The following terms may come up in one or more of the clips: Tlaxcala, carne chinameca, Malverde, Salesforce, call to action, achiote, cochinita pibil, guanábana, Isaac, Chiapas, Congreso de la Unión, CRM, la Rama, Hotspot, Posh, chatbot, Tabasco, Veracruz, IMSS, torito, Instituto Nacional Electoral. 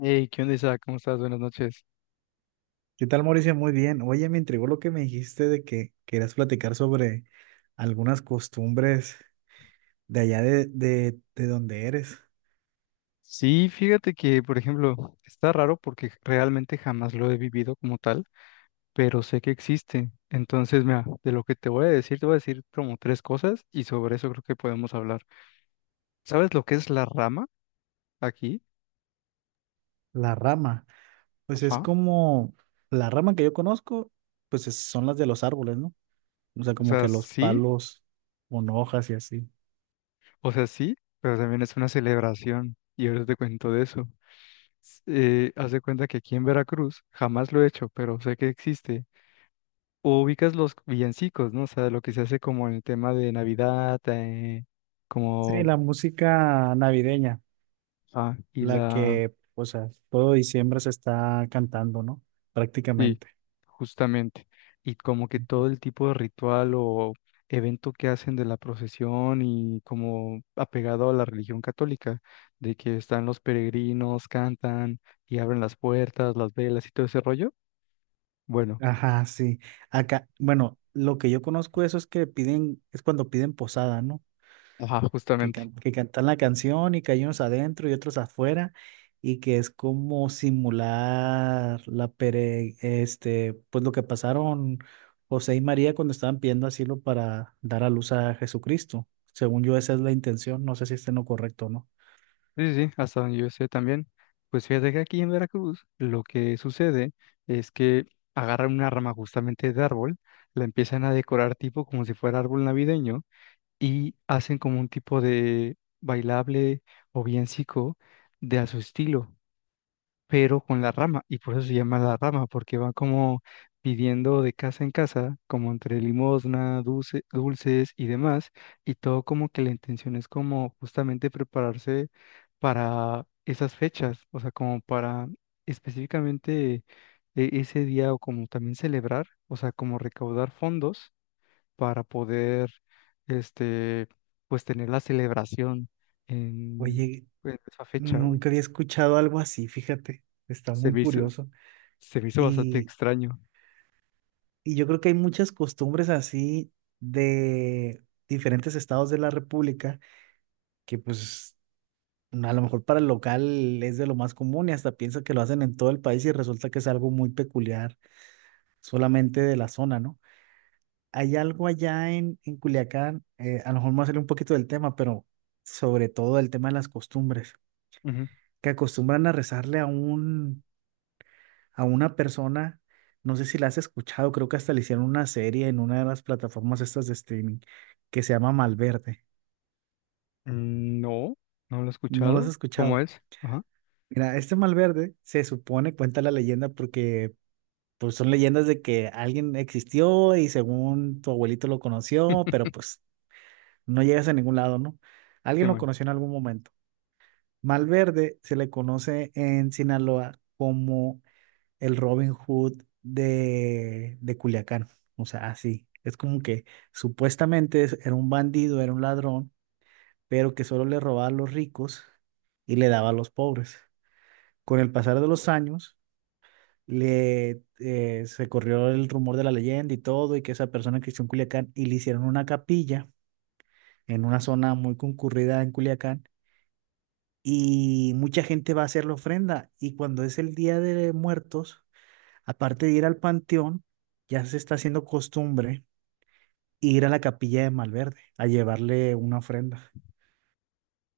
Hey, ¿qué onda, Isaac? ¿Cómo estás? Buenas noches. ¿Qué tal, Mauricio? Muy bien. Oye, me intrigó lo que me dijiste de que querías platicar sobre algunas costumbres de allá de donde eres, Sí, fíjate que, por ejemplo, está raro porque realmente jamás lo he vivido como tal, pero sé que existe. Entonces, mira, de lo que te voy a decir como tres cosas y sobre eso creo que podemos hablar. ¿Sabes lo que es la rama aquí? la rama. Pues es Ajá. como la rama que yo conozco, pues son las de los árboles, ¿no? O sea, O como sea, que los sí, palos con hojas y así. o sea, sí, pero también es una celebración y ahorita te cuento de eso. Haz de cuenta que aquí en Veracruz jamás lo he hecho, pero sé que existe. O ubicas los villancicos, ¿no? O sea, lo que se hace como en el tema de Navidad, Sí, como, la música navideña, ah, la que, o sea, todo diciembre se está cantando, ¿no? sí, Prácticamente. justamente, y como que todo el tipo de ritual o evento que hacen de la procesión y como apegado a la religión católica, de que están los peregrinos, cantan y abren las puertas, las velas y todo ese rollo. Bueno, Ajá, sí. Acá, bueno, lo que yo conozco eso es que piden, es cuando piden posada, ¿no? ajá, Que, justamente. Que cantan la canción y que hay unos adentro y otros afuera y que es como simular la pere, este, pues lo que pasaron José y María cuando estaban pidiendo asilo para dar a luz a Jesucristo. Según yo, esa es la intención. No sé si esté en lo correcto o no. Sí, sí, sí, hasta donde yo sé también. Pues fíjate que aquí en Veracruz lo que sucede es que agarran una rama justamente de árbol, la empiezan a decorar tipo como si fuera árbol navideño y hacen como un tipo de bailable o villancico de a su estilo, pero con la rama, y por eso se llama la rama, porque van como pidiendo de casa en casa, como entre limosna, dulces y demás, y todo como que la intención es como justamente prepararse para esas fechas, o sea, como para específicamente ese día o como también celebrar, o sea, como recaudar fondos para poder, este, pues tener la celebración en, Oye, en esa fecha, güey. nunca había escuchado algo así, fíjate. Está Se muy me hizo, curioso. Se me hizo bastante extraño. Y yo creo que hay muchas costumbres así de diferentes estados de la República que pues a lo mejor para el local es de lo más común y hasta piensa que lo hacen en todo el país y resulta que es algo muy peculiar solamente de la zona, ¿no? Hay algo allá en Culiacán, a lo mejor me va a salir un poquito del tema, pero sobre todo el tema de las costumbres, Ujú. que acostumbran a rezarle a un, a una persona, no sé si la has escuchado, creo que hasta le hicieron una serie en una de las plataformas estas de streaming que se llama Malverde. Mm. No, no lo he ¿No lo has escuchado. ¿Cómo escuchado? es? Ajá. Mira, este Malverde se supone, cuenta la leyenda, porque pues son leyendas de que alguien existió y según tu abuelito lo conoció, pero pues no llegas a ningún lado, ¿no? Qué Alguien lo mal. conoció en algún momento. Malverde se le conoce en Sinaloa como el Robin Hood de Culiacán. O sea, así. Es como que era un bandido, era un ladrón, pero que solo le robaba a los ricos y le daba a los pobres. Con el pasar de los años, se corrió el rumor de la leyenda y todo, y que esa persona existió en Culiacán, y le hicieron una capilla en una zona muy concurrida en Culiacán, y mucha gente va a hacer la ofrenda, y cuando es el Día de Muertos, aparte de ir al panteón, ya se está haciendo costumbre ir a la capilla de Malverde a llevarle una ofrenda.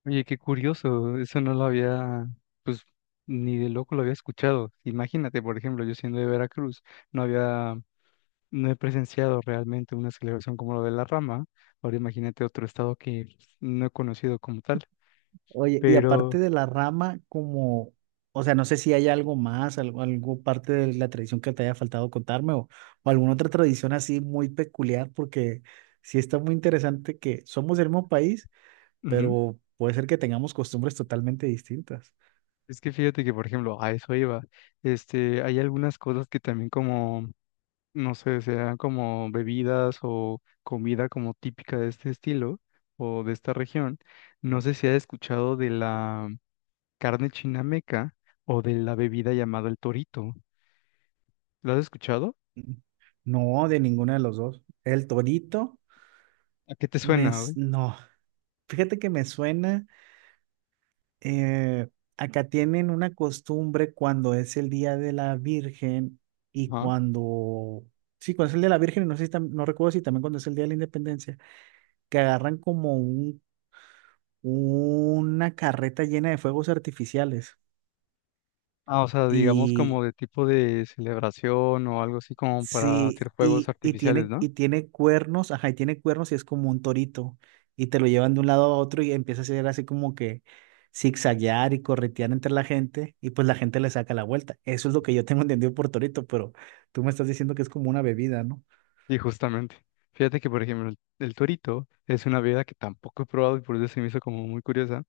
Oye, qué curioso. Eso no lo había, pues, ni de loco lo había escuchado. Imagínate, por ejemplo, yo siendo de Veracruz, no había, no he presenciado realmente una celebración como lo de la rama. Ahora imagínate otro estado que no he conocido como tal. Oye, y aparte Pero, de la rama, como, o sea, no sé si hay algo más, algo, algo parte de la tradición que te haya faltado contarme o alguna otra tradición así muy peculiar, porque sí está muy interesante que somos del mismo país, ujú, pero puede ser que tengamos costumbres totalmente distintas. es que fíjate que, por ejemplo, a eso iba. Este, hay algunas cosas que también, como no sé, sean como bebidas o comida como típica de este estilo o de esta región. No sé si has escuchado de la carne chinameca o de la bebida llamada el torito. ¿Lo has escuchado? Mm, no, de ninguna de los dos. El torito. ¿A qué te suena, güey? No, fíjate que me suena, eh, acá tienen una costumbre cuando es el Día de la Virgen y Ajá. cuando, sí, cuando es el Día de la Virgen, y no sé si no recuerdo si también cuando es el Día de la Independencia, que agarran como un, una carreta llena de fuegos artificiales. Ah, o sea, digamos como Y, de tipo de celebración o algo así como para hacer sí, juegos artificiales, ¿no? y tiene cuernos, ajá, y tiene cuernos y es como un torito. Y te lo llevan de un lado a otro y empieza a hacer así como que zigzaguear y corretear entre la gente, y pues la gente le saca la vuelta. Eso es lo que yo tengo entendido por torito, pero tú me estás diciendo que es como una bebida, ¿no? Y justamente. Fíjate que, por ejemplo, el torito es una bebida que tampoco he probado y por eso se me hizo como muy curiosa,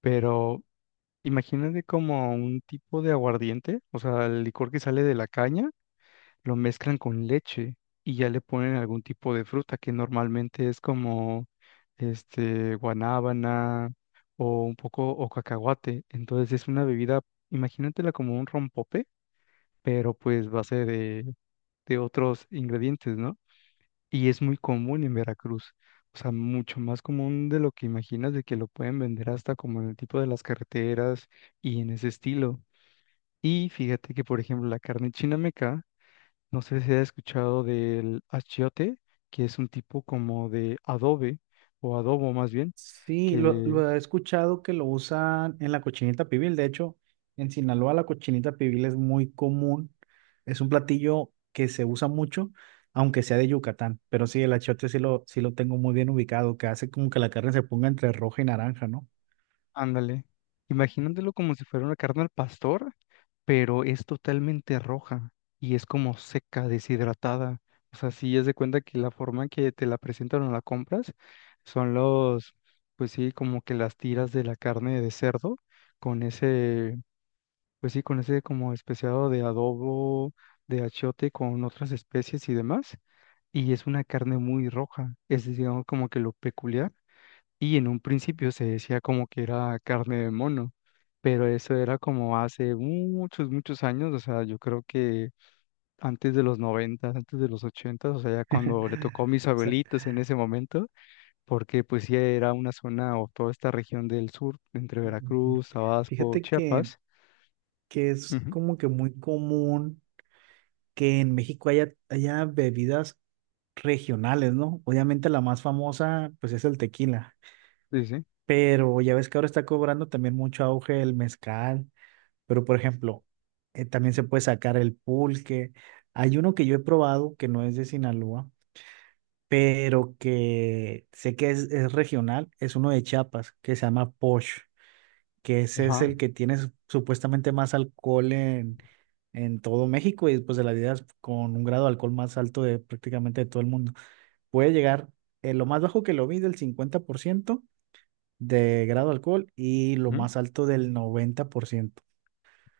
pero imagínate como un tipo de aguardiente, o sea, el licor que sale de la caña, lo mezclan con leche y ya le ponen algún tipo de fruta que normalmente es como este guanábana o un poco o cacahuate. Entonces es una bebida, imagínatela como un rompope, pero pues base de otros ingredientes, ¿no? Y es muy común en Veracruz. O sea, mucho más común de lo que imaginas, de que lo pueden vender hasta como en el tipo de las carreteras y en ese estilo. Y fíjate que, por ejemplo, la carne chinameca, no sé si has escuchado del achiote, que es un tipo como de adobe, o adobo más bien, Sí, que, lo he escuchado que lo usan en la cochinita pibil. De hecho, en Sinaloa la cochinita pibil es muy común. Es un platillo que se usa mucho, aunque sea de Yucatán. Pero sí, el achiote sí lo tengo muy bien ubicado, que hace como que la carne se ponga entre roja y naranja, ¿no? ándale, imaginándolo como si fuera una carne al pastor, pero es totalmente roja y es como seca, deshidratada. O sea, si es de cuenta que la forma en que te la presentan o la compras son los, pues sí, como que las tiras de la carne de cerdo con ese, pues sí, con ese como especiado de adobo, de achiote con otras especies y demás. Y es una carne muy roja, es digamos como que lo peculiar. Y en un principio se decía como que era carne de mono, pero eso era como hace muchos, muchos años, o sea, yo creo que antes de los 90, antes de los 80, o sea, ya cuando le tocó a mis O sea, abuelitos en ese momento, porque pues ya era una zona o toda esta región del sur, entre ujú. Veracruz, Tabasco, Fíjate Chiapas. que es Ujú. como que muy común que en México haya bebidas regionales, ¿no? Obviamente la más famosa, pues es el tequila. Sí, sí. Pero ya ves que ahora está cobrando también mucho auge el mezcal, pero por ejemplo, también se puede sacar el pulque. Hay uno que yo he probado que no es de Sinaloa, pero que sé que es regional, es uno de Chiapas, que se llama Posh, que ese es Ajá. el que tiene supuestamente más alcohol en todo México y después de la vida con un grado de alcohol más alto de prácticamente de todo el mundo. Puede llegar, lo más bajo que lo vi del 50% de grado de alcohol y lo Ujú. más alto del 90%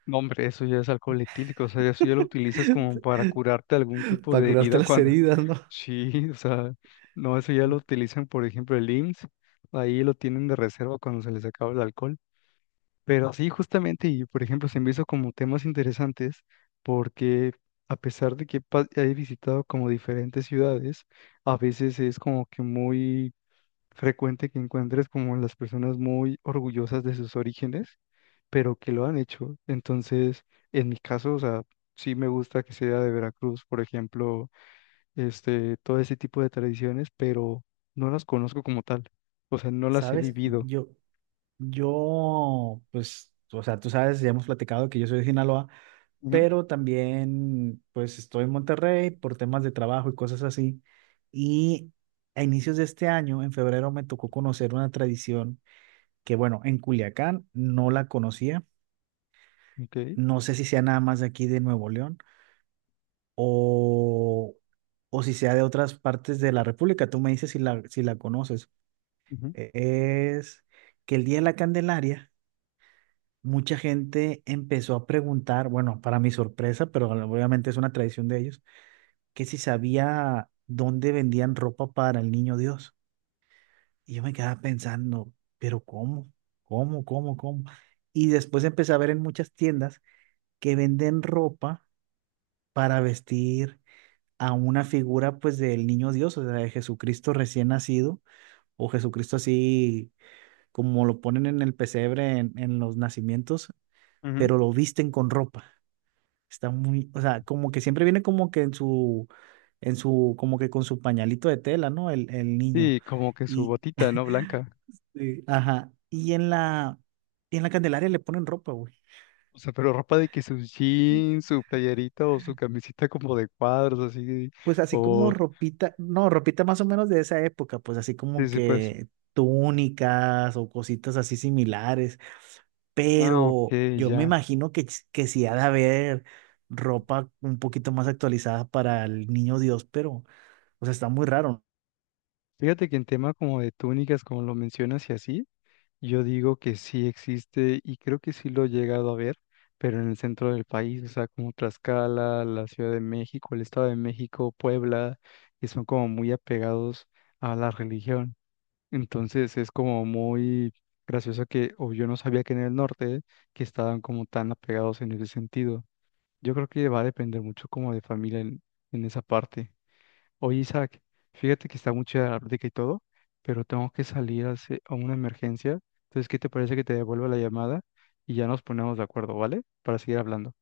No, hombre, eso ya es alcohol etílico, o sea, eso ya lo utilizas como para curarte algún tipo para de curarte herida las cuando heridas, ¿no? sí, o sea, no, eso ya lo utilizan, por ejemplo, el IMSS, ahí lo tienen de reserva cuando se les acaba el alcohol. Pero sí, justamente, y por ejemplo, se me hizo como temas interesantes porque a pesar de que he visitado como diferentes ciudades, a veces es como que muy frecuente que encuentres como las personas muy orgullosas de sus orígenes, pero que lo han hecho. Entonces, en mi caso, o sea, sí me gusta que sea de Veracruz, por ejemplo, este, todo ese tipo de tradiciones, pero no las conozco como tal. O sea, no las he ¿Sabes? vivido. Yo, pues, o sea, tú sabes, ya hemos platicado que yo soy de Sinaloa, Ujú. pero también, pues, estoy en Monterrey por temas de trabajo y cosas así. Y a inicios de este año, en febrero, me tocó conocer una tradición que, bueno, en Culiacán no la conocía. Ok. No sé si sea nada más de aquí de Nuevo León o, o si sea de otras partes de la República. Tú me dices si si la conoces. Ujú, E- Es que el Día de la Candelaria, mucha gente empezó a preguntar, bueno, para mi sorpresa, pero obviamente es una tradición de ellos, que si sabía dónde vendían ropa para el niño Dios. Y yo me quedaba pensando, pero ¿cómo? ¿Cómo? ¿Cómo? ¿Cómo? Y después empecé a ver en muchas tiendas que venden ropa para vestir a una figura pues del niño Dios, o sea, de Jesucristo recién nacido, o Jesucristo así como lo ponen en el pesebre en los nacimientos, ujú. pero lo visten con ropa. Está muy, o sea, como que siempre viene como que en su, como que con su pañalito de tela, ¿no? El niño. Sí, como que su Y, botita, ¿no? Blanca. sí, ajá, y en la Candelaria le ponen ropa, güey. O sea, pero ropa de que sus jeans, su playerita o su camisita como de cuadros, así, Pues así como o ropita, no, ropita más o menos de esa época, pues así sí, como sí, pues. que túnicas o cositas así similares, Ah, ok, pero yo me ya. imagino que, que sí ha de haber ropa un poquito más actualizada para el niño Dios, pero, o sea, está muy raro, Fíjate que en tema como de túnicas, como lo mencionas y así, yo digo que sí existe y creo que sí lo he llegado a ver, pero en el centro del país, o sea, como Tlaxcala, la Ciudad de México, el Estado de México, Puebla, que son como muy apegados a la religión. Entonces es como muy gracioso que, o yo no sabía que en el norte, que estaban como tan apegados en ese sentido. Yo creo que va a depender mucho como de familia en, esa parte. Oye, Isaac, fíjate que está muy chida la plática y todo, pero tengo que salir a, a una emergencia. Entonces, ¿qué te parece que te devuelva la llamada y ya nos ponemos de acuerdo? ¿Vale? Para seguir hablando.